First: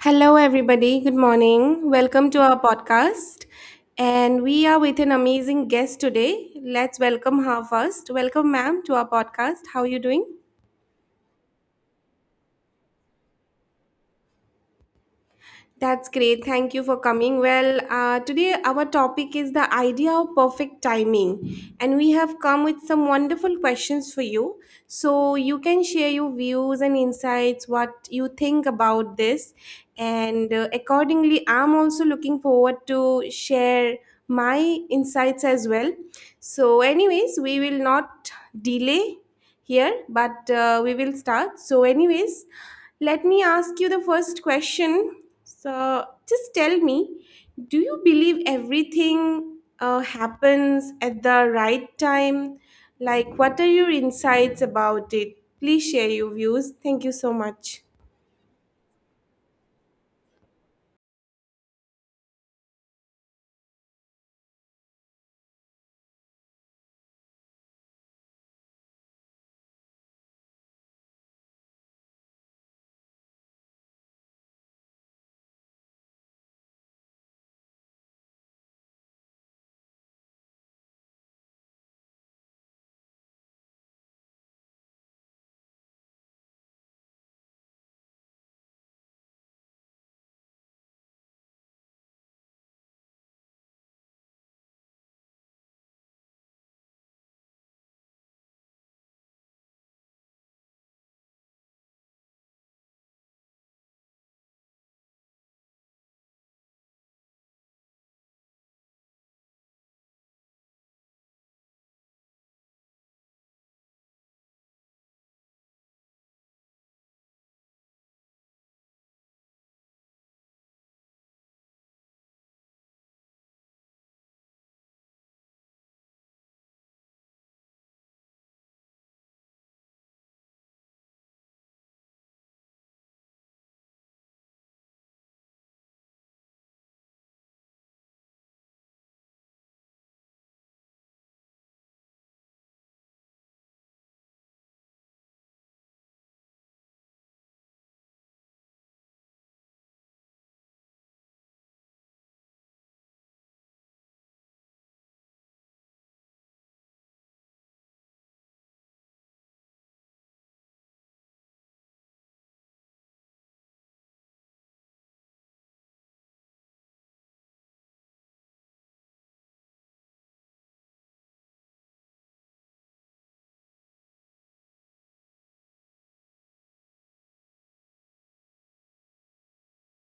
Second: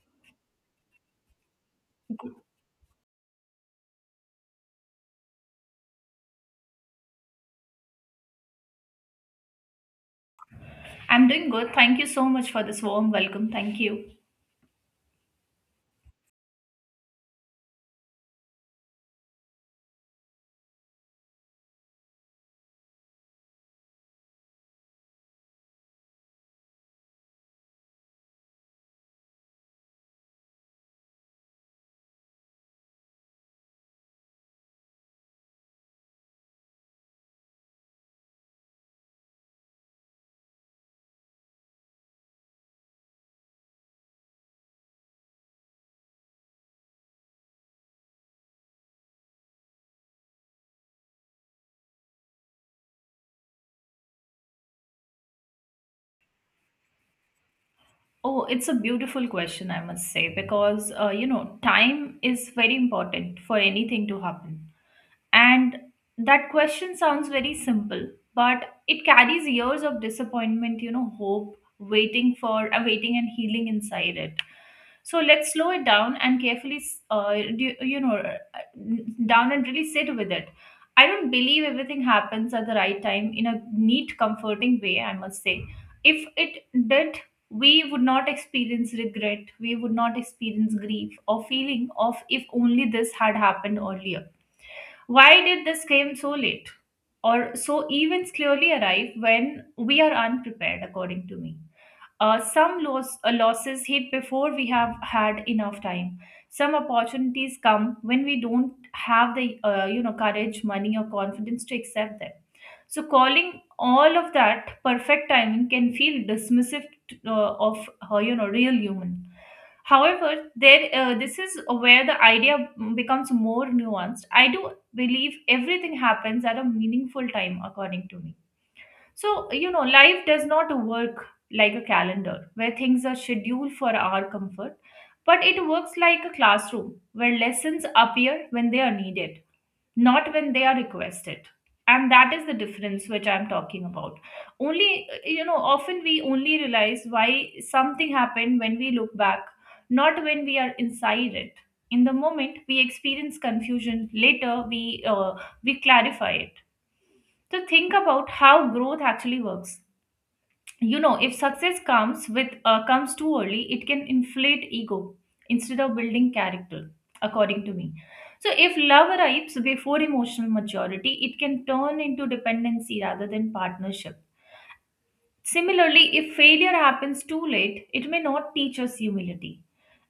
Hello, everybody. Good morning. Welcome to our podcast. And we are with an amazing guest today. Let's welcome her first. Welcome, ma'am, to our podcast. How are you doing? I'm doing good. Thank you so much for this warm welcome. Thank you. That's great. Thank you for coming. Well, today our topic is the idea of perfect timing, and we have come with some wonderful questions for you. So you can share your views and insights, what you think about this, and accordingly, I'm also looking forward to share my insights as well. So, anyways, we will not delay here, but we will start. So, anyways, let me ask you the first question, so just tell me, do you believe everything happens at the right time? Like, what are your insights about it? Please share your views. Thank you so much. Oh, it's a beautiful question, I must say, because you know, time is very important for anything to happen. And that question sounds very simple, but it carries years of disappointment, you know, hope, waiting for, waiting and healing inside it. So let's slow it down and carefully, uh, do, you know, uh, down and really sit with it. I don't believe everything happens at the right time in a neat, comforting way, I must say. If it did, we would not experience regret, we would not experience grief or feeling of if only this had happened earlier, why did this came so late? Or so events clearly arrive when we are unprepared, according to me. Some losses hit before we have had enough time. Some opportunities come when we don't have the courage, money, or confidence to accept them. So calling all of that perfect timing can feel dismissive of real human. However, there this is where the idea becomes more nuanced. I do believe everything happens at a meaningful time, according to me. So, you know, life does not work like a calendar where things are scheduled for our comfort, but it works like a classroom where lessons appear when they are needed, not when they are requested. And that is the difference which I'm talking about. Often we only realize why something happened when we look back, not when we are inside it. In the moment, we experience confusion. Later, we clarify it to think about how growth actually works. You know, if success comes too early, it can inflate ego instead of building character, according to me. So, if love arrives before emotional maturity, it can turn into dependency rather than partnership. Similarly, if failure happens too late, it may not teach us humility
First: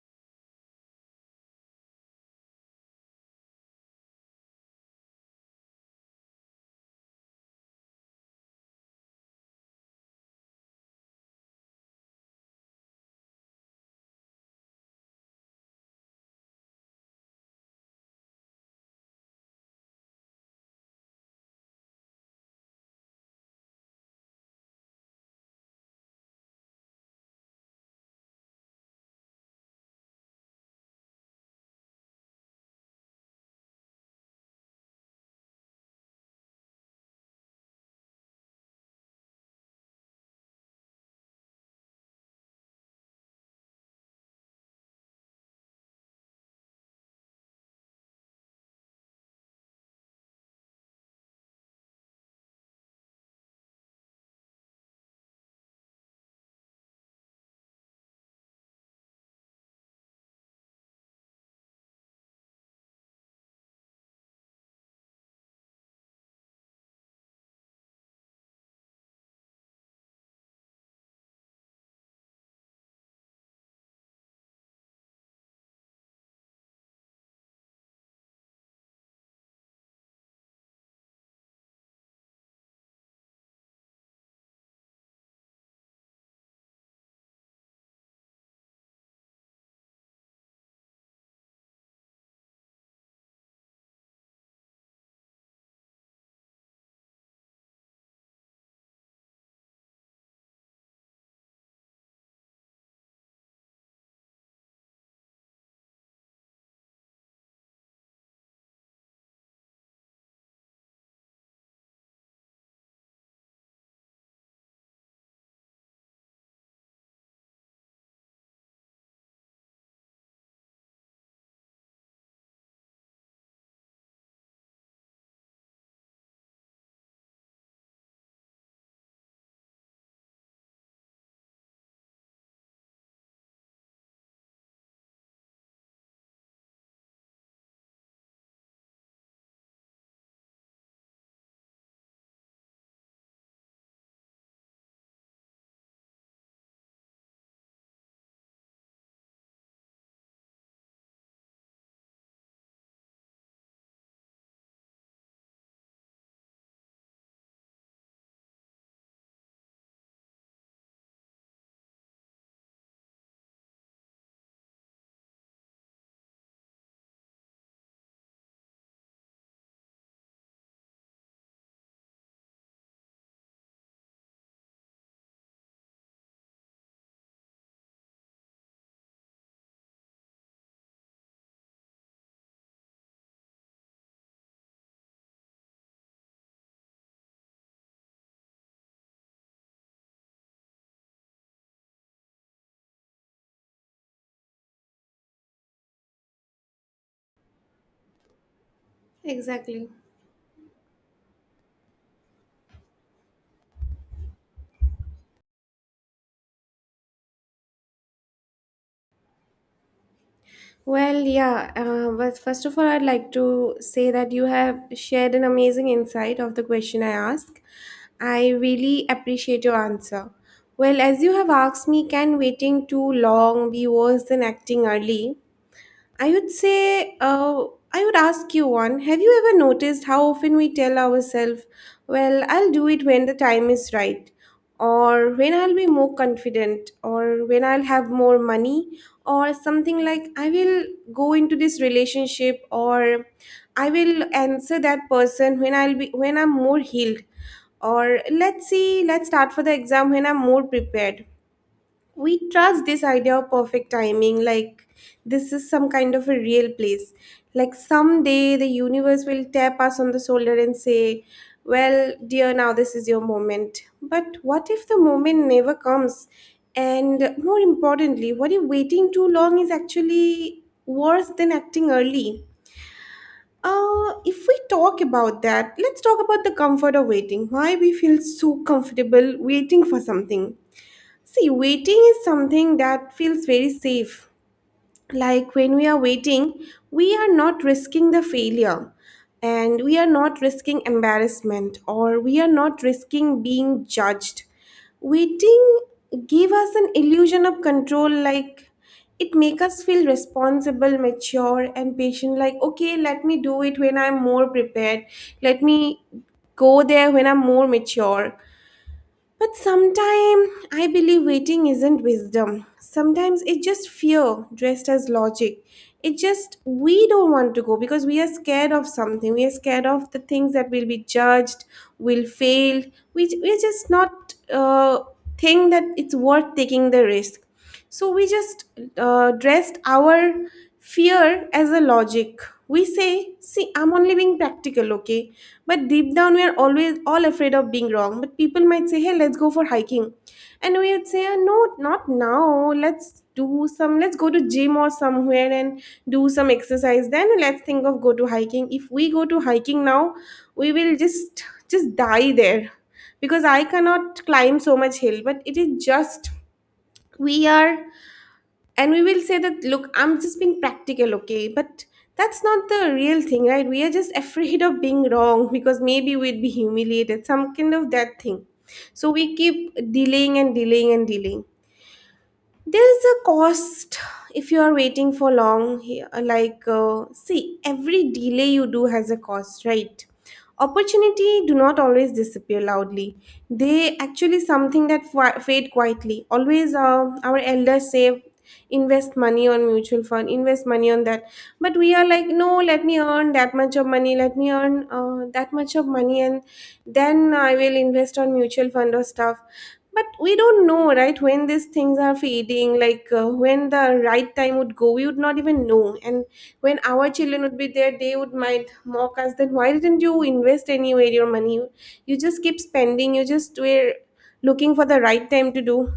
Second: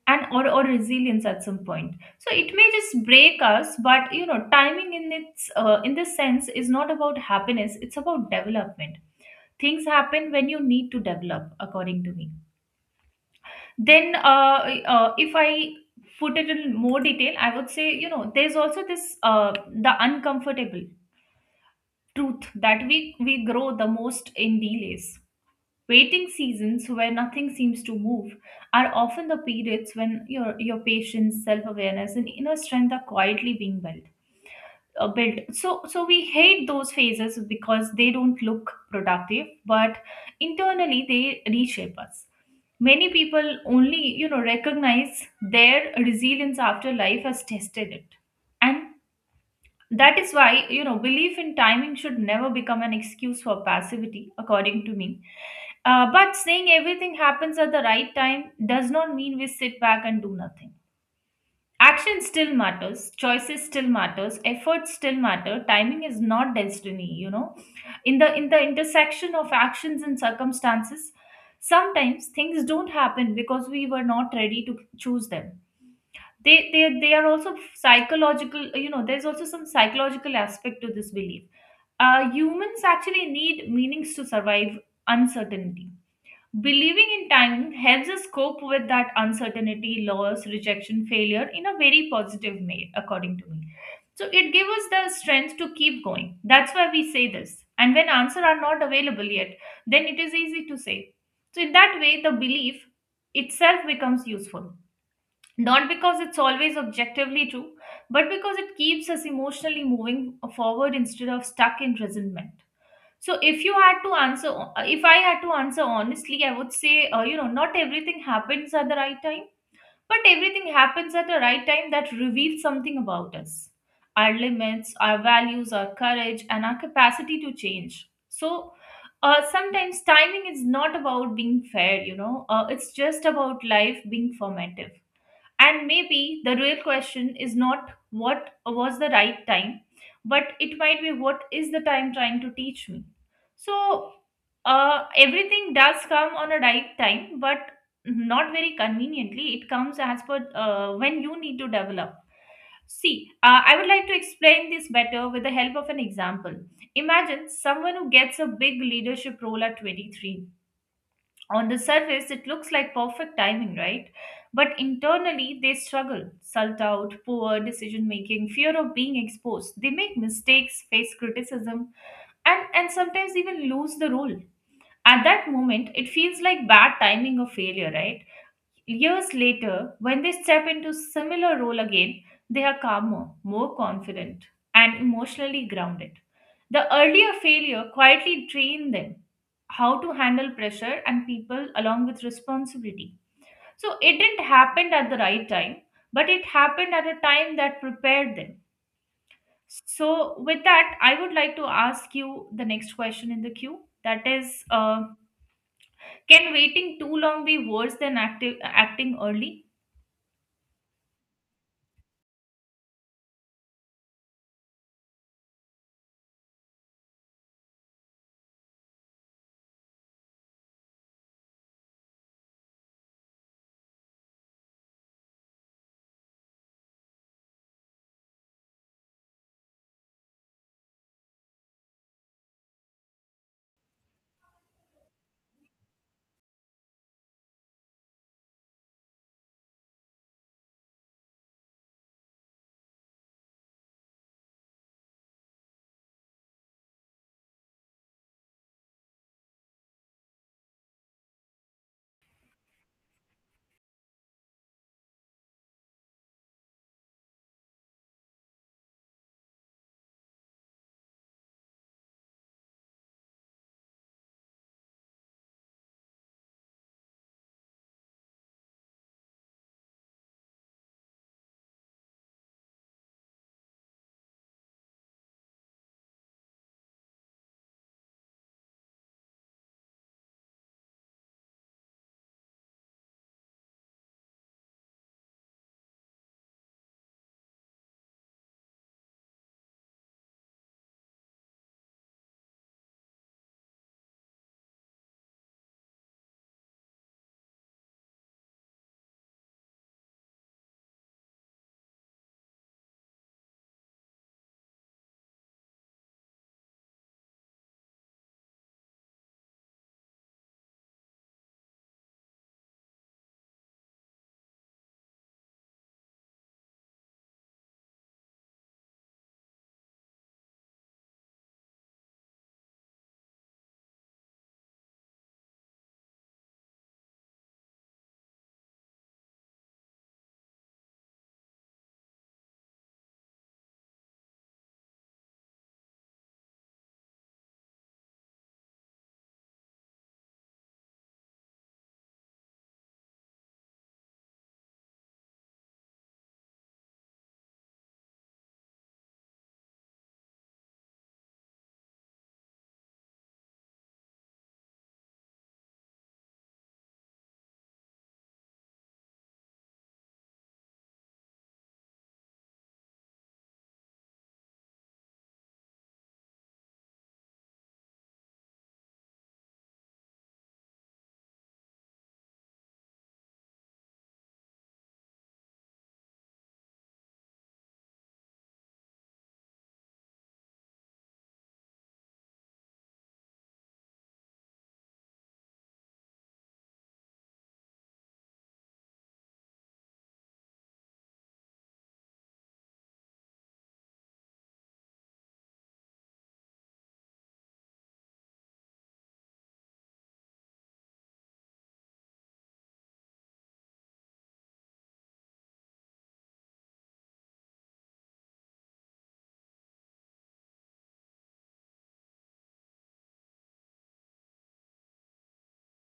or resilience at some point. So it may just break us, but you know, timing in its in this sense is not about happiness; it's about development. Things happen when you need to develop, according to me. Then uh, uh, if i put it in more detail, I would say, you know, there's also this uh, the uncomfortable truth that we grow the most in delays. Waiting seasons where nothing seems to move are often the periods when your patience, self awareness, and inner strength are quietly being built. So we hate those phases because they don't look productive, but internally they reshape us. Many people only, you know, recognize their resilience after life has tested it, and that is why, you know, belief in timing should never become an excuse for passivity, according to me. But saying everything happens at the right time does not mean we sit back and do nothing. Action still matters, choices still matters, efforts still matter. Timing is not destiny, you know. In the intersection of actions and circumstances, sometimes things don't happen because we were not ready to choose them. They are also psychological. You know, there's also some psychological aspect to this belief. Humans actually need meanings to survive uncertainty. Believing in time helps us cope with that uncertainty, loss, rejection, failure in a very positive way, according to me. So it gives us the strength to keep going. That's why we say this. And when answers are not available yet, then it is easy to say. So in that way, the belief itself becomes useful, not because it's always objectively true, but because it keeps us emotionally moving forward instead of stuck in resentment. So, if you had to answer, if I had to answer honestly, I would say, you know, not everything happens at the right time, but everything happens at the right time that reveals something about us, our limits, our values, our courage, and our capacity to change. So, sometimes timing is not about being fair, you know, it's just about life being formative. And maybe the real question is not what was the right time, but it might be what is the time trying to teach me. So, everything does come on a right time, but not very conveniently. It comes as per when you need to develop. See, I would like to explain this better with the help of an example. Imagine someone who gets a big leadership role at 23. On the surface, it looks like perfect timing, right? But internally, they struggle. Sult out, poor decision making, fear of being exposed. They make mistakes, face criticism, and sometimes even lose the role. At that moment, it feels like bad timing or failure, right? Years later, when they step into similar role again, they are calmer, more confident, and emotionally grounded. The earlier failure quietly trained them how to handle pressure and people along with responsibility. So it didn't happen at the right time, but it happened at a time that prepared them. Exactly. So with that, I would like to ask you the next question in the queue. That is, can waiting too long be worse than acting early? Well, yeah, but first of all, I'd like to say that you have shared an amazing insight of the question I asked. I really appreciate your answer. Well, as you have asked me, can waiting too long be worse than acting early? I would say, I would ask you one. Have you ever noticed how often we tell ourselves, well, I'll do it when the time is right, or when I'll be more confident, or when I'll have more money, or something like, I will go into this relationship, or I will answer that person when I'll be when I'm more healed, or let's see, let's start for the exam when I'm more prepared. We trust this idea of perfect timing, like this is some kind of a real place. Like someday the universe will tap us on the shoulder and say, well, dear, now this is your moment. But what if the moment never comes? And more importantly, what if waiting too long is actually worse than acting early? If we talk about that, let's talk about the comfort of waiting. Why we feel so comfortable waiting for something. See, waiting is something that feels very safe. Like when we are waiting, we are not risking the failure, and we are not risking embarrassment, or we are not risking being judged. Waiting give us an illusion of control, like it make us feel responsible, mature and patient, like okay, let me do it when I'm more prepared. Let me go there when I'm more mature. But sometimes I believe waiting isn't wisdom. Sometimes it's just fear dressed as logic. It's just we don't want to go because we are scared of something. We are scared of the things that will be judged, will fail. We're just not think that it's worth taking the risk. So we just dressed our fear as a logic. We say, see, I'm only being practical, okay? But deep down, we are always all afraid of being wrong. But people might say, hey, let's go for hiking. And we would say, no, not now. Let's do some, let's go to gym or somewhere and do some exercise. Then let's think of go to hiking. If we go to hiking now, we will just die there because I cannot climb so much hill." But it is just, we are, and we will say that look, I'm just being practical, okay? But that's not the real thing, right? We are just afraid of being wrong because maybe we'd be humiliated, some kind of that thing. So we keep delaying and delaying and delaying. There's a cost if you are waiting for long here, like see, every delay you do has a cost, right? Opportunity do not always disappear loudly. They actually something that fade quietly. Always Our elders say, invest money on mutual fund, invest money on that, but we are like no, let me earn that much of money, let me earn that much of money, and then I will invest on mutual fund or stuff. But we don't know, right, when these things are fading, like when the right time would go, we would not even know. And when our children would be there, they would might mock us that why didn't you invest anywhere your money? You just keep spending, you just were looking for the right time to do.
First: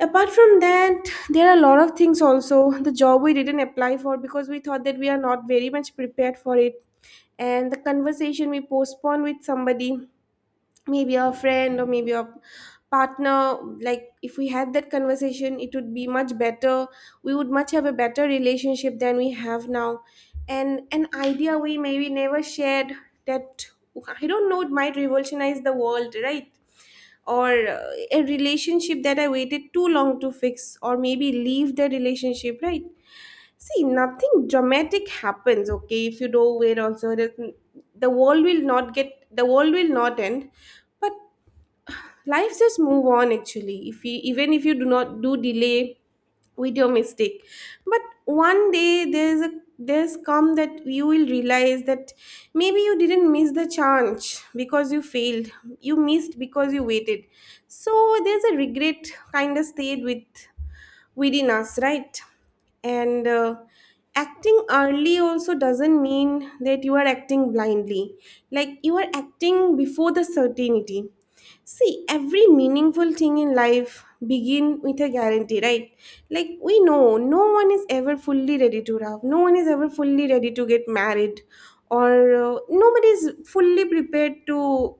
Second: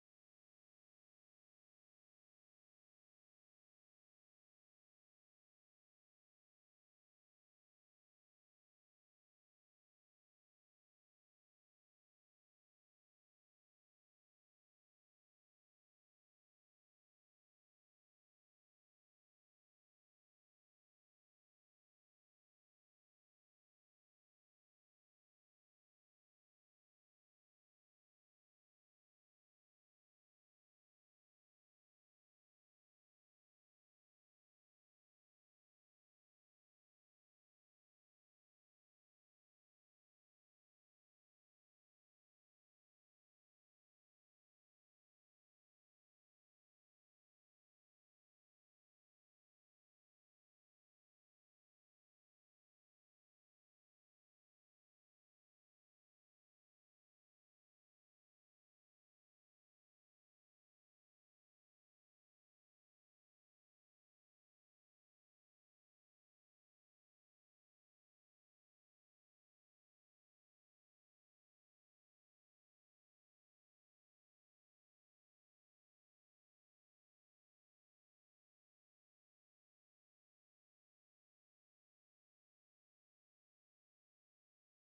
Apart from that, there are a lot of things also. The job we didn't apply for because we thought that we are not very much prepared for it. And the conversation we postponed with somebody, maybe a friend or maybe a partner. Like if we had that conversation it would be much better, we would much have a better relationship than we have now. And an idea we maybe never shared, that I don't know, it might revolutionize the world, right? Or a relationship that I waited too long to fix, or maybe leave the relationship, right? See, nothing dramatic happens, okay? If you do not wait also, it doesn't- the world will not get, the world will not end, but life just move on. Actually, if you even if you do not do delay with your mistake, but one day there's a, there's come that you will realize that maybe you didn't miss the chance because you failed, you missed because you waited. So there's a regret kind of stayed with within us, right? And acting early also doesn't mean that you are acting blindly. Like you are acting before the certainty. See, every meaningful thing in life begin with a guarantee, right? Like we know no one is ever fully ready to love, no one is ever fully ready to get married, or nobody is fully prepared to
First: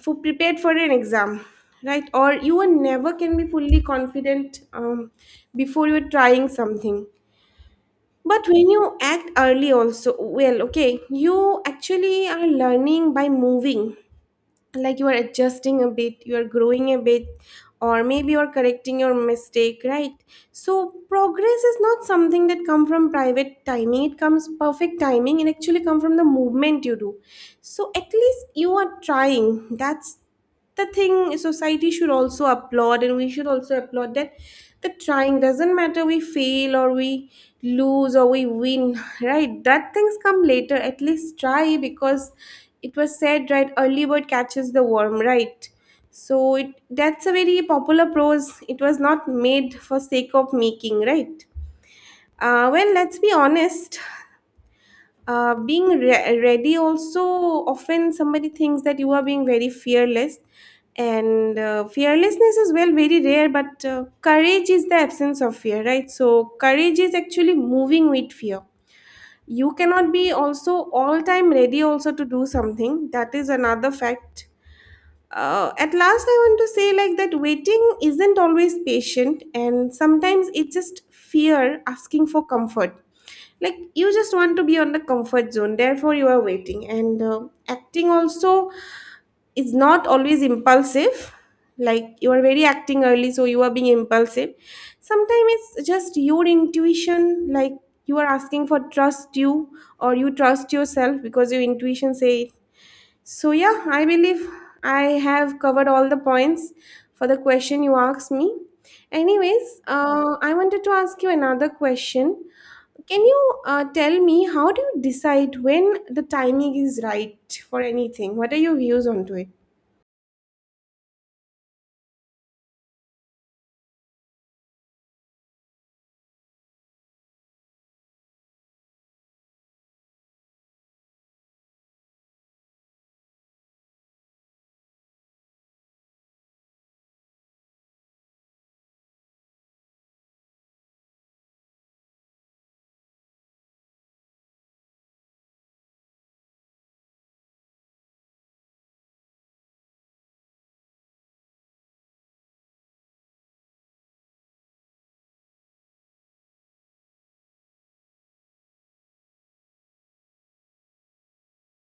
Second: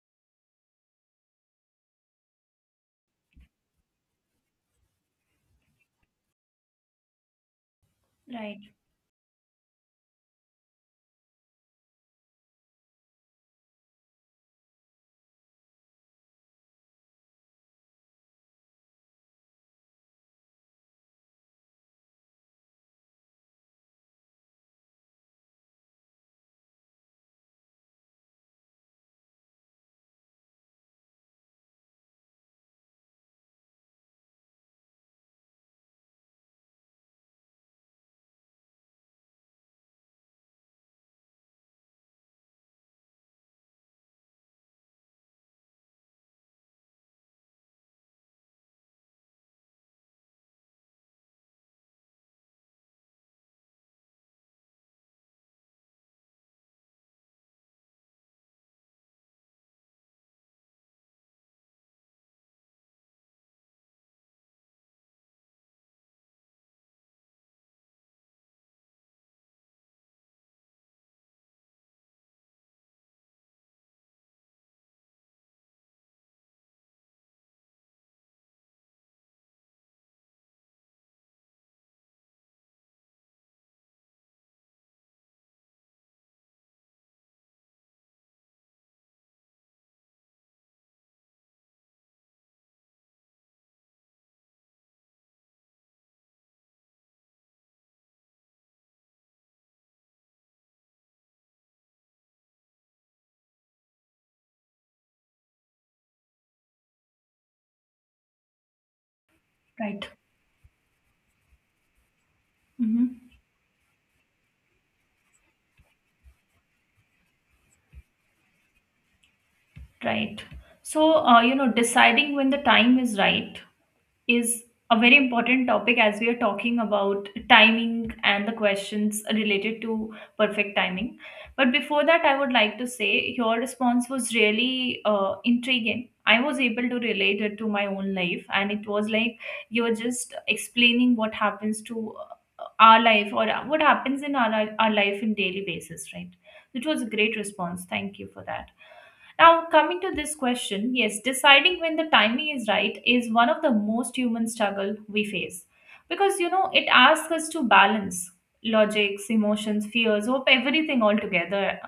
for prepared for an exam, right? Or you are never can be fully confident, before you're trying something. But Right. when you act early also, well, okay, you actually are learning by moving, like you are adjusting a bit, you are growing a bit, or maybe you're correcting your mistake, right? So progress is not something that come from private timing it comes perfect timing, it actually come from the movement you do. So at least you are trying, that's the thing society should also applaud, and we should also applaud that. The trying doesn't matter, we fail or we lose or we win right? That things come later. At least try, because it was said, right, early bird catches the worm, right? So it that's a very popular prose, it was not made for sake of making, right? Well, let's be honest. Being ready also, often somebody thinks that you are being very fearless, and fearlessness is well very rare, but courage is the absence of fear, right? So courage is actually moving with fear. You cannot be also all time ready also to do something, that is another fact. At last I want to say like that, waiting isn't always patient, and sometimes it's just fear asking for comfort. Like you just want to be on the comfort zone, therefore you are waiting. And acting also is not always impulsive, like you are very acting early so you are being impulsive. Sometimes it's just your intuition, like you are asking for trust you, or you trust yourself because your intuition say. So, yeah, I believe I have covered all the points for the question you asked me. Anyways, Right. I wanted to ask you another question. Hmm. Can you tell me how do you decide when the timing is right for anything? What are your views onto it? Right. So, you know, deciding when the time is right is a very important topic as we are talking about timing and the questions related to perfect timing. But before that, I would like to say your response was really intriguing. I was able to relate it to my own life, and it was like you're just explaining what happens to our life or what happens in our life in daily basis, right? It was a great response. Thank you for that. Now, coming to this question, yes, deciding when the timing is right is one of the most human struggle we face, because you know it asks us to balance logics, emotions, fears, hope, everything all together.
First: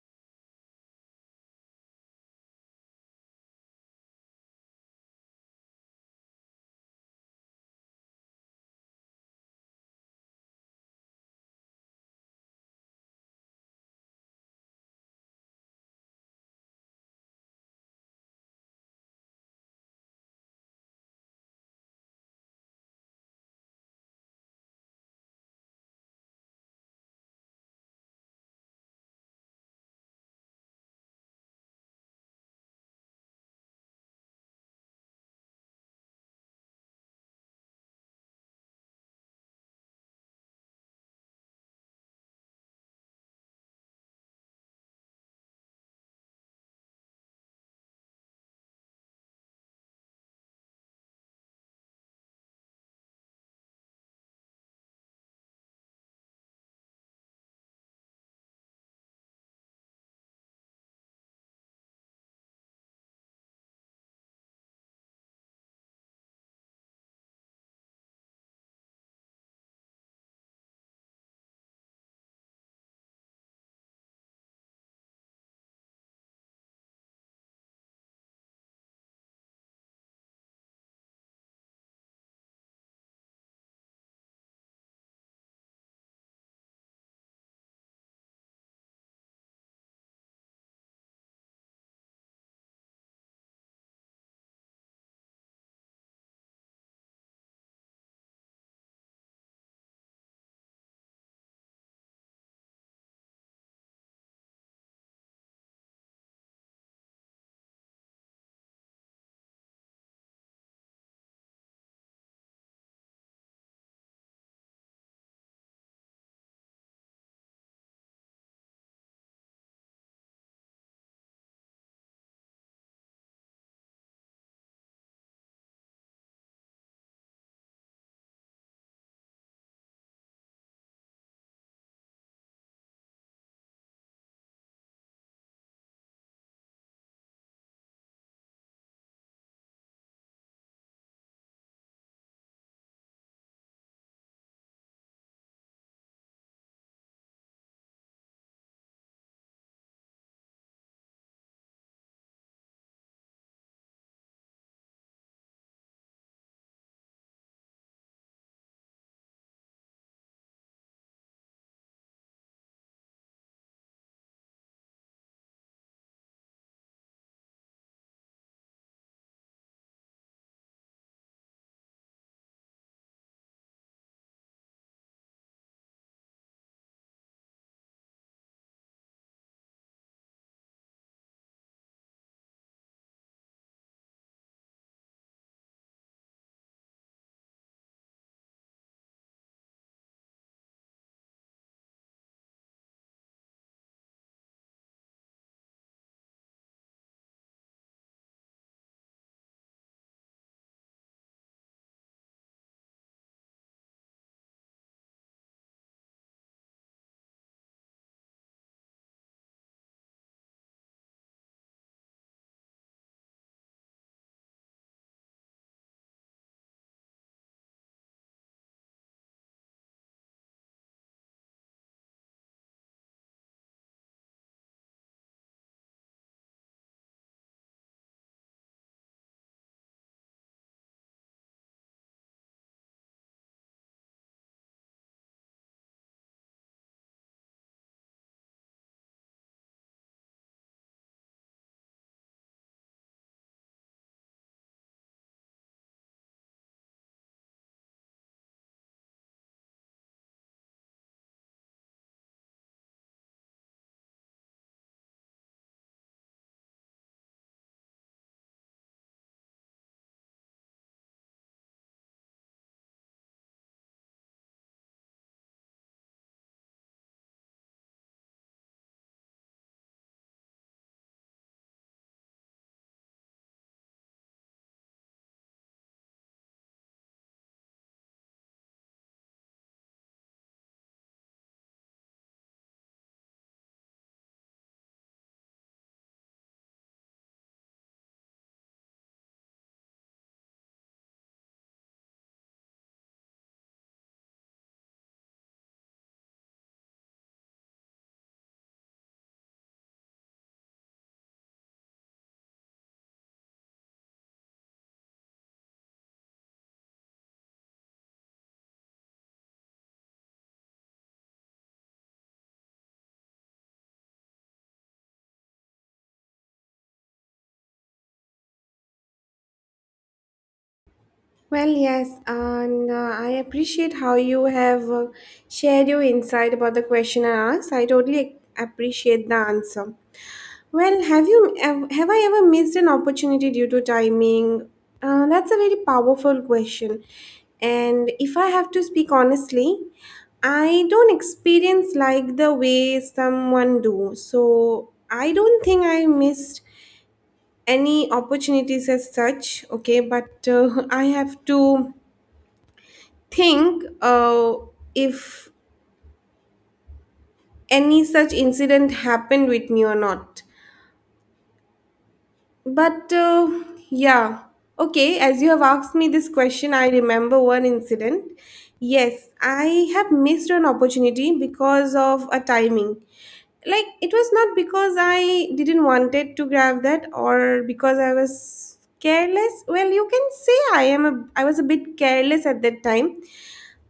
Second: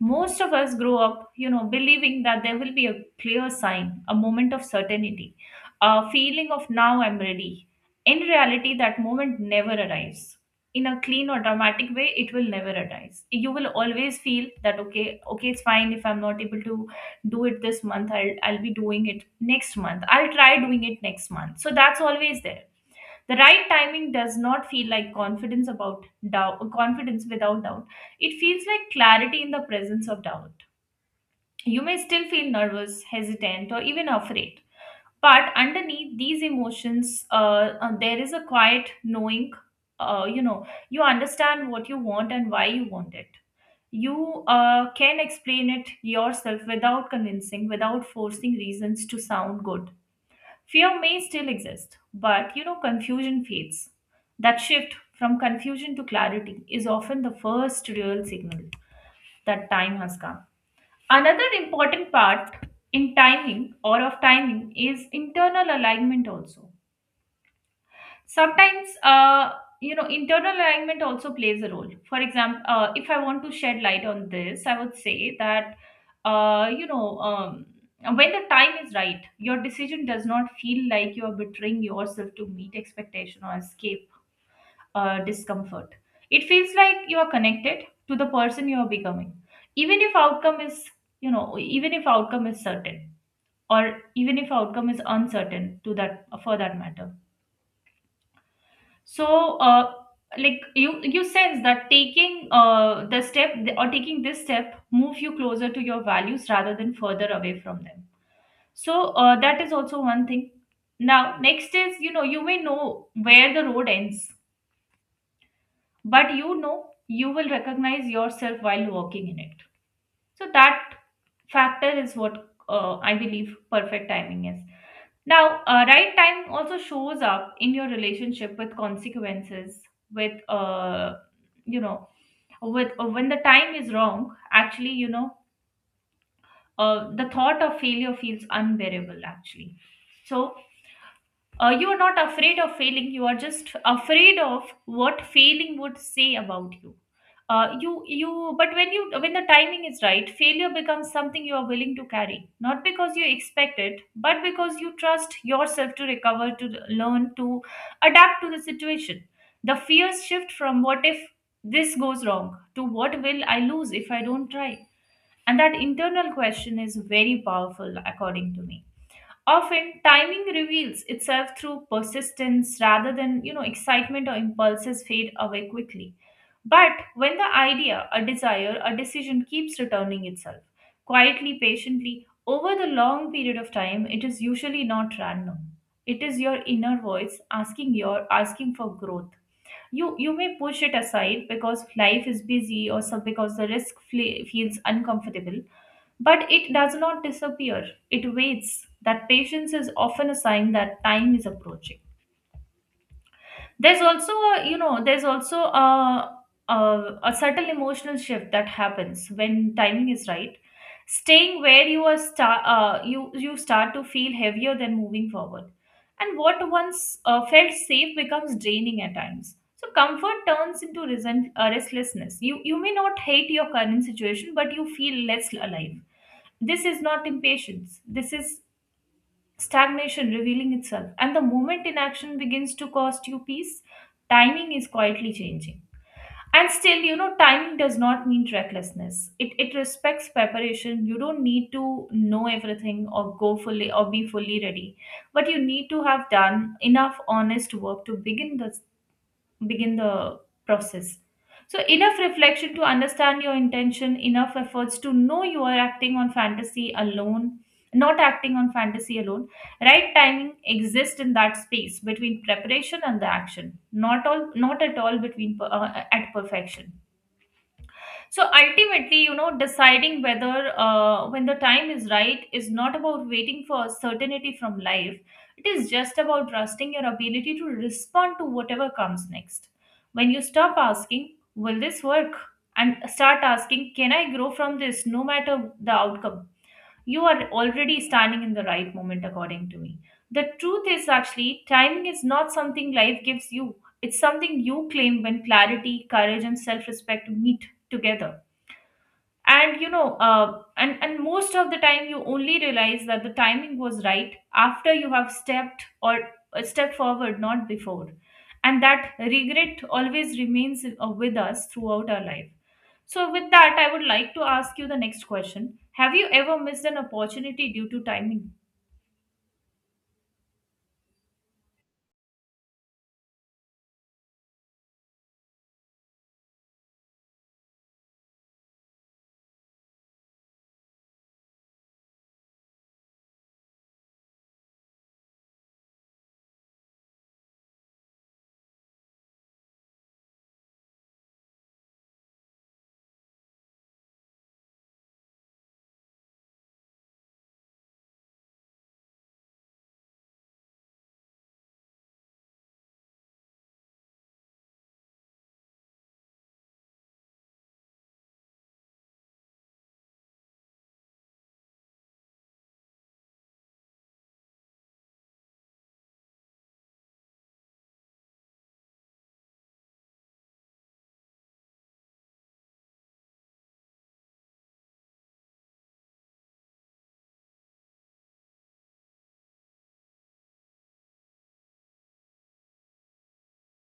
Most of us grow up, you know, believing that there will be a clear sign, a moment of certainty, a feeling of now I'm ready. In reality, that moment never arrives in a clean or dramatic way. It will never arise. You will always feel that okay, okay, it's fine if I'm not able to do it this month, I'll be doing it next month, I'll try doing it next month. So that's always there. The right timing does not feel like confidence about doubt, confidence without doubt. It feels like clarity in the presence of doubt. You may still feel nervous, hesitant, or even afraid. But underneath these emotions, there is a quiet knowing. You know, you understand what you want and why you want it. You can explain it yourself without convincing, without forcing reasons to sound good. Fear may still exist, but you know, confusion fades. That shift from confusion to clarity is often the first real signal that time has come. Another important part in timing or of timing is internal alignment also. Sometimes You know, internal alignment also plays a role. For example, if I want to shed light on this, I would say that, uh, you know um, when the time is right your decision does not feel like you are betraying yourself to meet expectation or escape discomfort. It feels like you are connected to the person you are becoming, even if outcome is certain, or even if outcome is uncertain to that, for that matter. So, you sense that taking the step or taking this step move you closer to your values rather than further away from them. So that is also one thing. Now, next is, you know, you may know where the road ends, but you know you will recognize yourself while walking in it. So that factor is what I believe perfect timing is. Now, right time also shows up in your relationship with consequences, with, you know, with when the time is wrong, actually, you know, the thought of failure feels unbearable, actually. So, you are not afraid of failing, you are just afraid of what failing would say about you. But when the timing is right, failure becomes something you are willing to carry, not because you expect it but because you trust yourself to recover, to learn, to adapt to the situation. The fears shift from what if this goes wrong to what will I lose if I don't try. And that internal question is very powerful, according to me. Often, timing reveals itself through persistence rather than, you know, excitement or impulses fade away quickly. But when the idea, a desire, a decision keeps returning itself, quietly, patiently, over the long period of time, it is usually not random. It is your inner voice asking for growth. You may push it aside because life is busy, or some because the feels uncomfortable, but it does not disappear. It waits. That patience is often a sign that time is approaching. There's also a, you know there's also a a subtle emotional shift that happens when timing is right. Staying where you are start you you start to feel heavier than moving forward, and what once felt safe becomes draining at times. So comfort turns into restlessness. You may not hate your current situation, but you feel less alive. This is not impatience, this is stagnation revealing itself. And the moment inaction begins to cost you peace, timing is quietly changing. And still, timing does not mean recklessness. It respects preparation. You don't need to know everything or go fully or be fully ready, but you need to have done enough honest work to begin the process. So, enough reflection to understand your intention, enough efforts to know you are acting on fantasy alone, not acting on fantasy alone. Right timing exists in that space between preparation and the action, not at all at perfection. So ultimately, deciding whether when the time is right is not about waiting for certainty from life. It is just about trusting your ability to respond to whatever comes next. When you stop asking, will this work? And start asking, can I grow from this no matter the outcome? You are already standing in the right moment, according to me. The truth is actually, timing is not something life gives you, it's something you claim when clarity, courage, and self respect meet together. And most of the time you only realize that the timing was right after you have stepped forward, not before. And that regret always remains with us throughout our life. So with that, I would like to ask you the next question: have you ever missed an opportunity due to timing? Well, yes, and I appreciate how you have shared your insight about the question I asked. I totally appreciate the answer. Well, have I ever missed an opportunity due to timing? That's a very powerful question. And if I have to speak honestly, I don't experience like the way someone do. So I don't think I missed any opportunities as such. Okay, but I have to think if any such incident happened with me or not. But yeah, okay, as you have asked me this question, I remember one incident. Yes, I have missed an opportunity because of a timing. Like, it was not because I didn't wanted to grab that or because I was careless. Well, you can say I was a bit careless at that time.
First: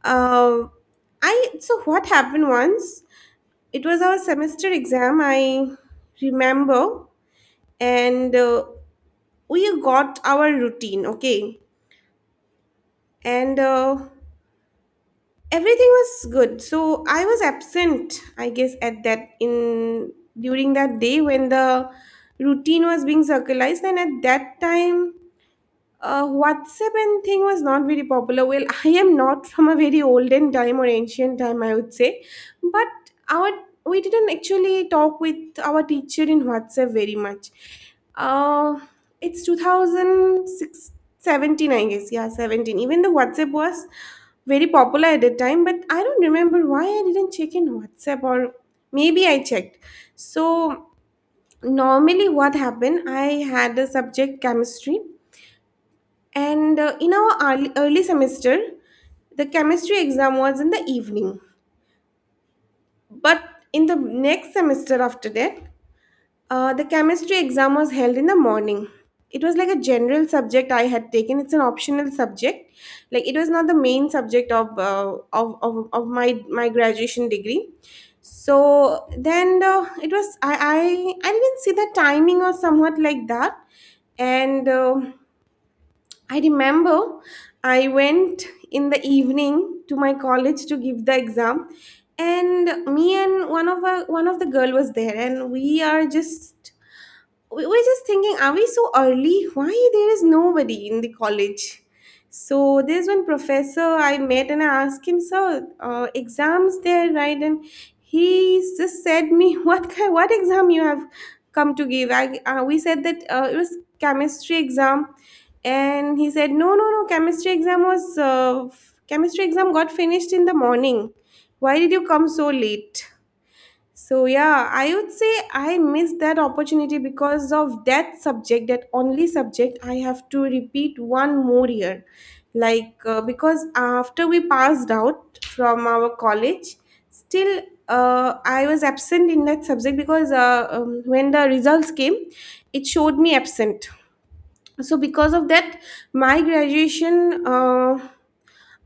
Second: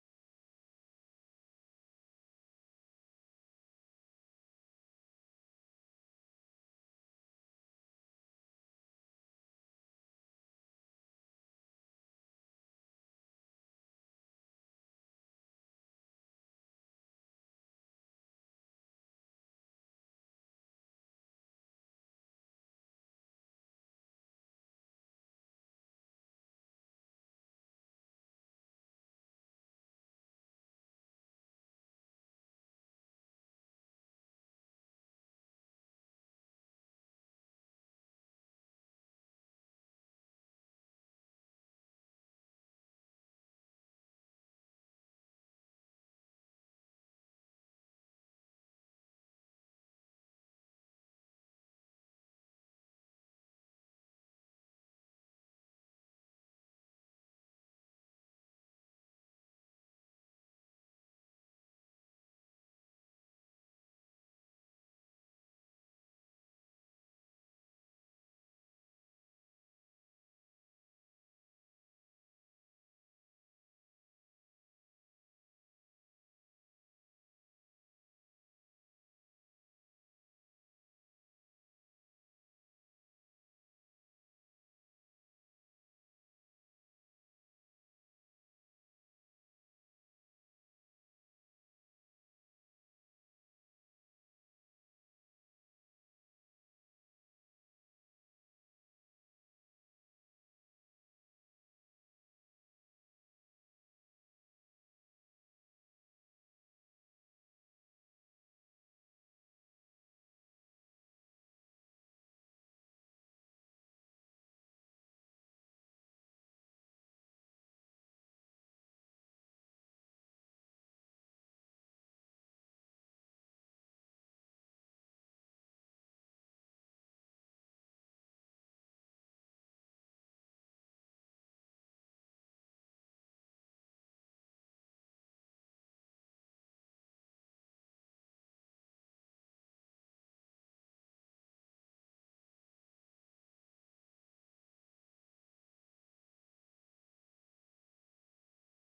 Uh, I so what happened once, it was our semester exam, I remember, and we got our routine, okay? And everything was good. So I was absent, I guess, at that in during that day when the routine was being circularized, and at that time WhatsApp and thing was not very popular. Well, I am not from a very olden time or ancient time, I would say, but our we didn't actually talk with our teacher in WhatsApp very much. Uh, it's 2006, I guess. Yeah, 17. Even the WhatsApp was very popular at that time, but I don't remember why I didn't check in WhatsApp or maybe I checked. So normally what happened, I had a subject chemistry and in our early semester, the chemistry exam was in the evening. But in the next semester after that, the chemistry exam was held in the morning. It was like a general subject I had taken. It's an optional subject. Like it was not the main subject of of my graduation degree. So then it was I didn't see the timing or somewhat like that and I remember I went in the evening to my college to give the exam, and me and one of the girl was there, and we were just thinking, are we so early? Why there is nobody in the college? So there's one professor I met and I asked him, sir, exams there, right? And he just said me, what exam you have come to give? We said that it was chemistry exam, and he said, no, no, no, chemistry exam was chemistry exam got finished in the morning. Why did you come so late? So yeah, I would say I missed that opportunity because of that subject, that only subject I have to repeat one more year. Like because after we passed out from our college, still I was absent in that subject because when the results came, it showed me absent. So because of that, my graduation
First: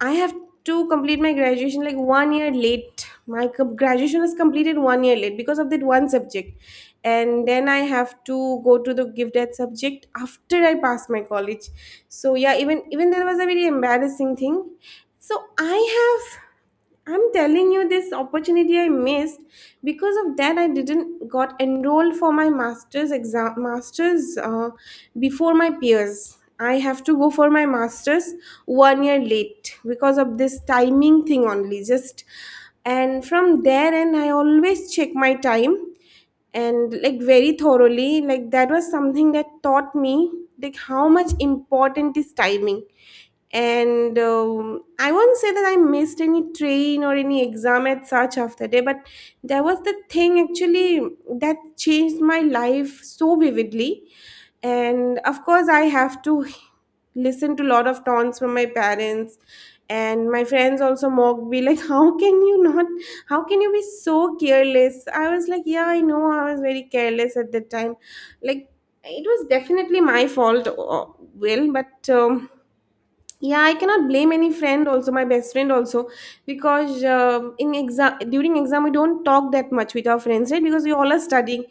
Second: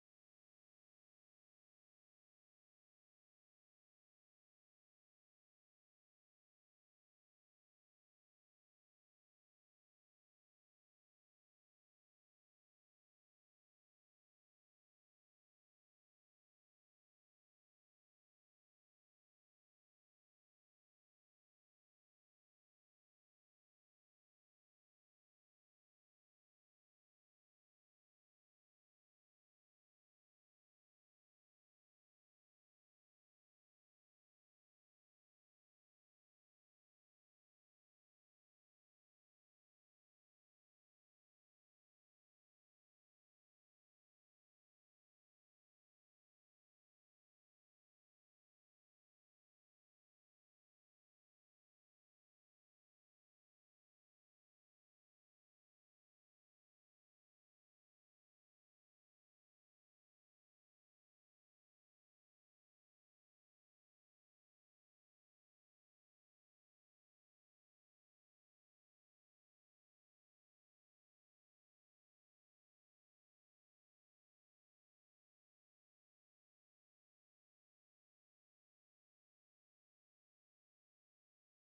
I have to complete my graduation like 1 year late. My graduation is completed 1 year late because of that one subject. And then I have to go to the give that subject after I pass my college. So yeah, even that was a very embarrassing thing. So have I'm telling you this opportunity I missed because of that I didn't got enrolled for my master's exam master's before my peers. I have to go for my master's 1 year late because of this timing thing only just, and from there and I always check my time and like very thoroughly, like that was something that taught me like how much important is timing, and I won't say that I missed any train or any exam at such after day, but there was the thing actually that changed my life so vividly. And of course I have to listened to a lot of taunts from my parents, and my friends also mocked me like how can you not how can you be so careless? I was like, yeah, I know I was very careless at that time. Like it was definitely my fault, will but yeah, I cannot blame any friend, also my best friend also, because in exam, during exam, we don't talk that much with our friends, right? Because we all are studying,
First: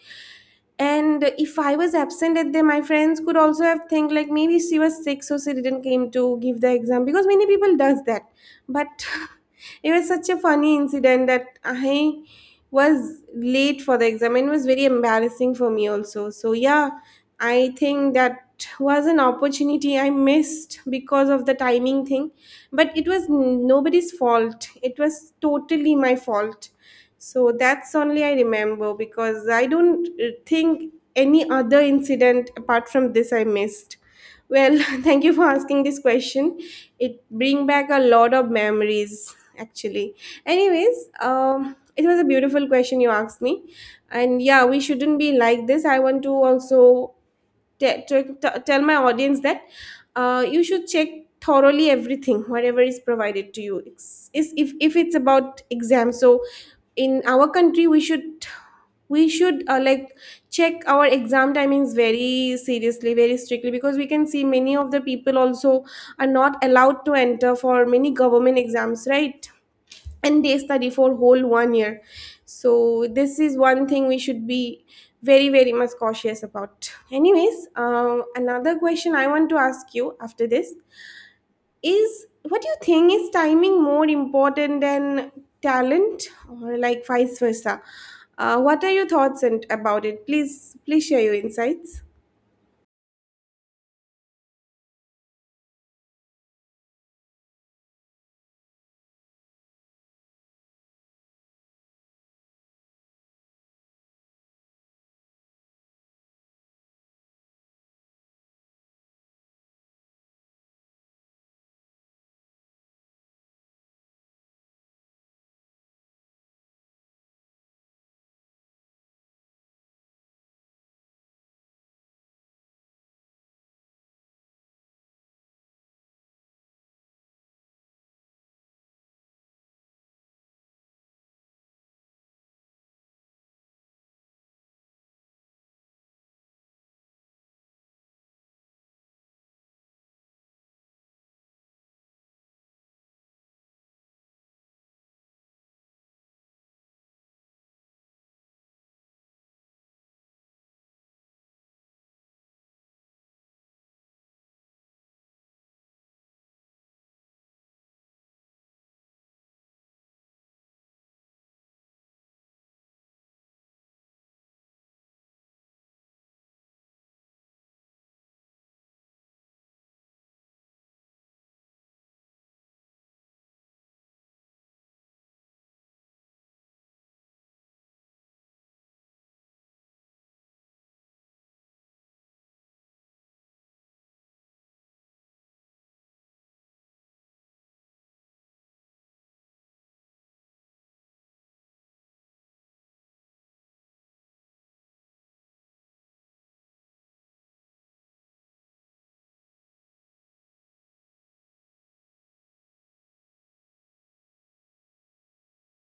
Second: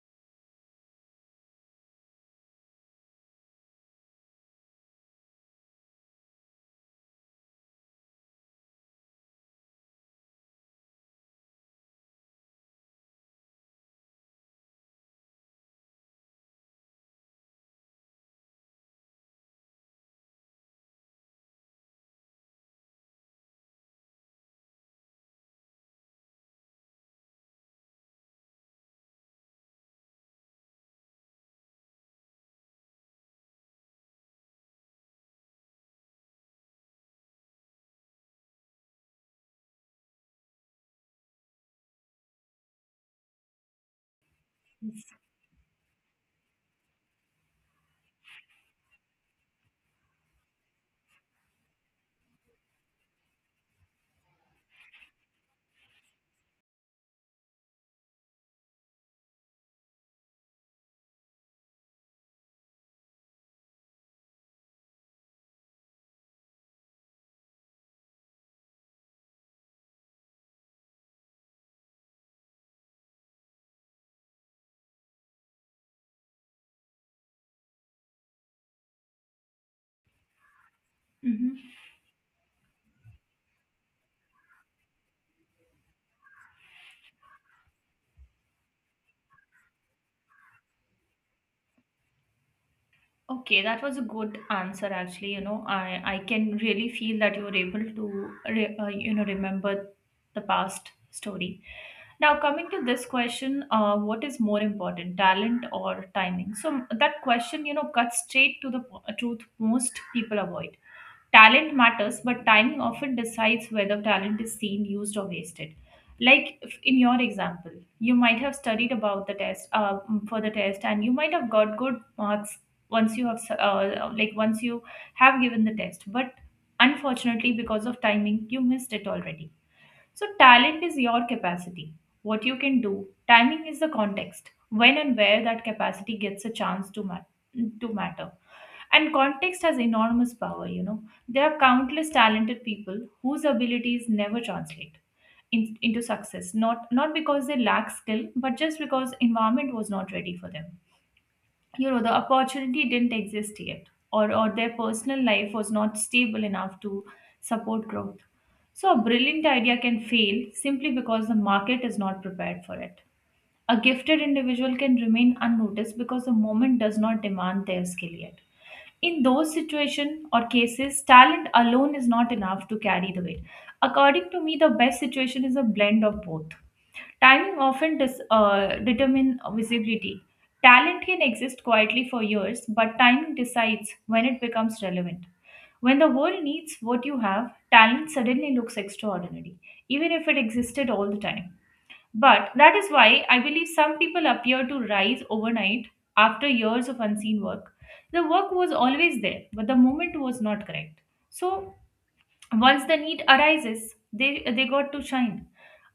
and if I was absent at there, my friends could also have think like maybe she was sick so she didn't came to give the exam, because many people does that. But it was such a funny incident that I was late for the exam, and it was very embarrassing for me also. So yeah, I think that was an opportunity I missed because of the timing thing, but it was nobody's fault, it was totally my fault. So that's only I remember, because I don't think any other incident apart from this I missed. Well, thank you for asking this question. It bring back a lot of memories, actually. Anyways, it was a beautiful question you asked me, and yeah, we shouldn't be like this. I want to also tell my audience that you should check thoroughly everything whatever is provided to you, is if it's about exam, so in our country we should like check our exam timings very seriously, very strictly, because we can see many of the people also are not allowed to enter for many government exams, right? And they study for whole 1 year. So this is one thing we should be very very much cautious about. Anyways, another question I want to ask you after this Mhm. is, what do you think, is timing more important than talent or like vice versa? What are your thoughts and about it? Please share your insights. Okay, that was a good answer actually. You know, I can really feel that you were able to you know, remember the past story. Now coming to this question, what is more important, talent or timing? So that question, you know, cuts straight to the truth most people avoid. Talent matters, but timing often decides whether talent is seen, used, or wasted. Like in your example, you might have studied about the test for the test, and you might have got good marks once you have once you have given the test, but unfortunately, because of timing, you missed it already. So talent is your capacity, what you can do. Timing is the context, when and where that capacity gets a chance to matter. And context has enormous power, you know. There are countless talented people whose abilities never translate into success, not because they lack skill, but just because environment was not ready for them. You know, the opportunity didn't exist yet, or their personal life was not stable enough to support growth. So a brilliant idea can fail simply because the market is not prepared for it. A gifted individual can remain unnoticed because the moment does not demand their skill yet. In those situations or cases, talent alone is not enough to carry the weight. According to me, the best situation is a blend of both. Timing often determine visibility. Talent can exist quietly for years, but timing decides when it becomes relevant. When the world needs what you have, talent suddenly looks extraordinary, even if it existed all the time. But that is why I believe some people appear to rise overnight after years of unseen work. The work was always there, but the moment was not correct. So once the need arises, they got to shine.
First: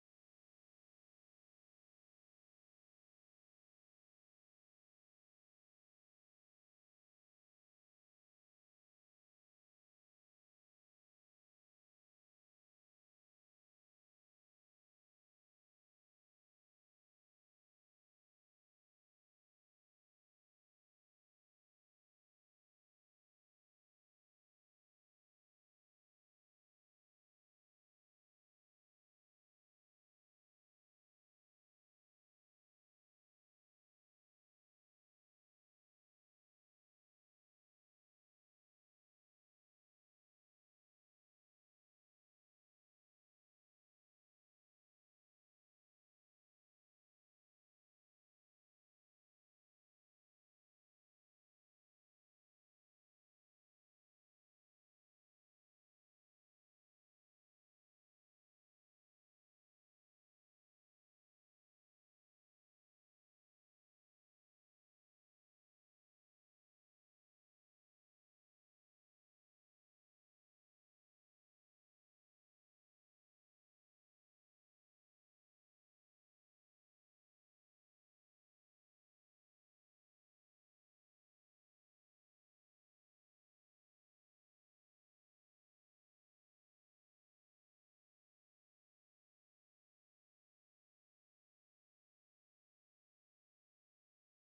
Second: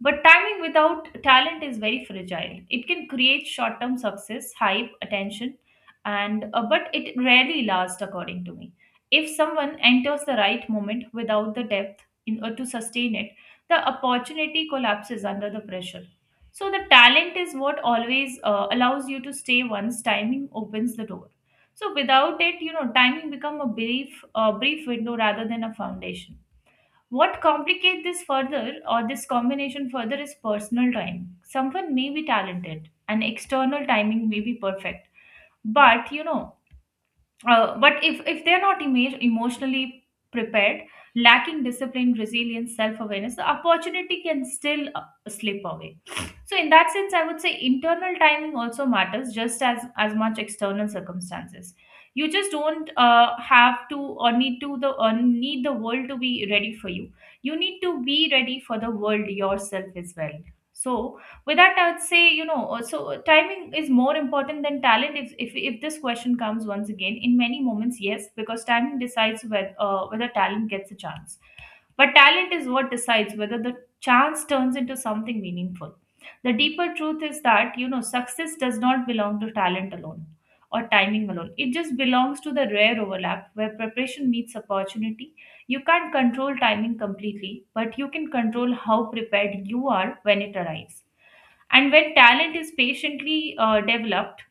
But timing without talent is very fragile. It can create short term success, hype, attention, and but it rarely lasts, according to me. If someone enters the right moment without the depth in order to sustain it, the opportunity collapses under the pressure. So the talent is what always allows you to stay once timing opens the door. So without it, you know, timing become a brief window rather than a foundation. What complicates this further or this combination further is personal time. Someone may be talented and external timing may be perfect, but but if they're not emotionally prepared, lacking discipline, resilience, self awareness, the opportunity can still slip away. So in that sense, I would say internal timing also matters just as much external circumstances. You just don't have to or need to the or need the world to be ready for you. You need to be ready for the world yourself as well. So with that, I would say timing is more important than talent. If this question comes once again, in many moments, yes, because timing decides whether talent gets a chance, but talent is what decides whether the chance turns into something meaningful. The deeper truth is that, you know, success does not belong to talent alone or timing alone. It just belongs to the rare overlap where preparation meets opportunity. You can't control timing completely, but you can control how prepared you are when it arrives. And when talent is patiently developed,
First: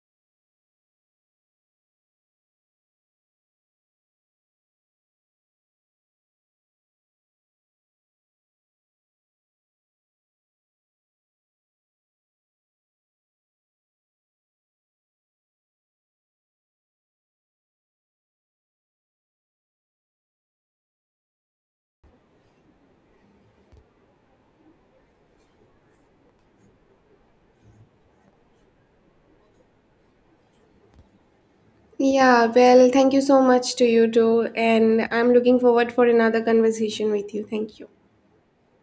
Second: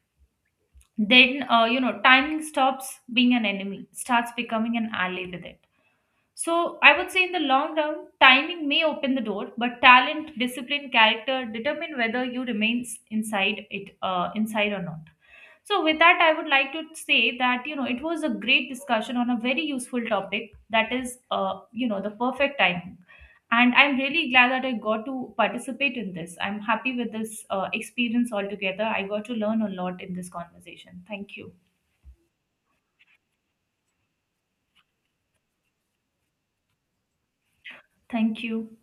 then, you know, timing stops being an enemy, starts becoming an ally with it. So, I would say in the long run, timing may open the door, but talent, discipline, character determine whether you inside it, inside or not. So, with that, I would like to say that you know it was a great discussion on a very useful topic, that is, you know, the perfect timing. And I'm really glad that I got to participate in this. I'm happy with this experience altogether. I got to learn a lot in this conversation. Thank you. Yeah, well, thank you so much to you too, and I'm looking forward for another conversation with you. Thank you. Thank you.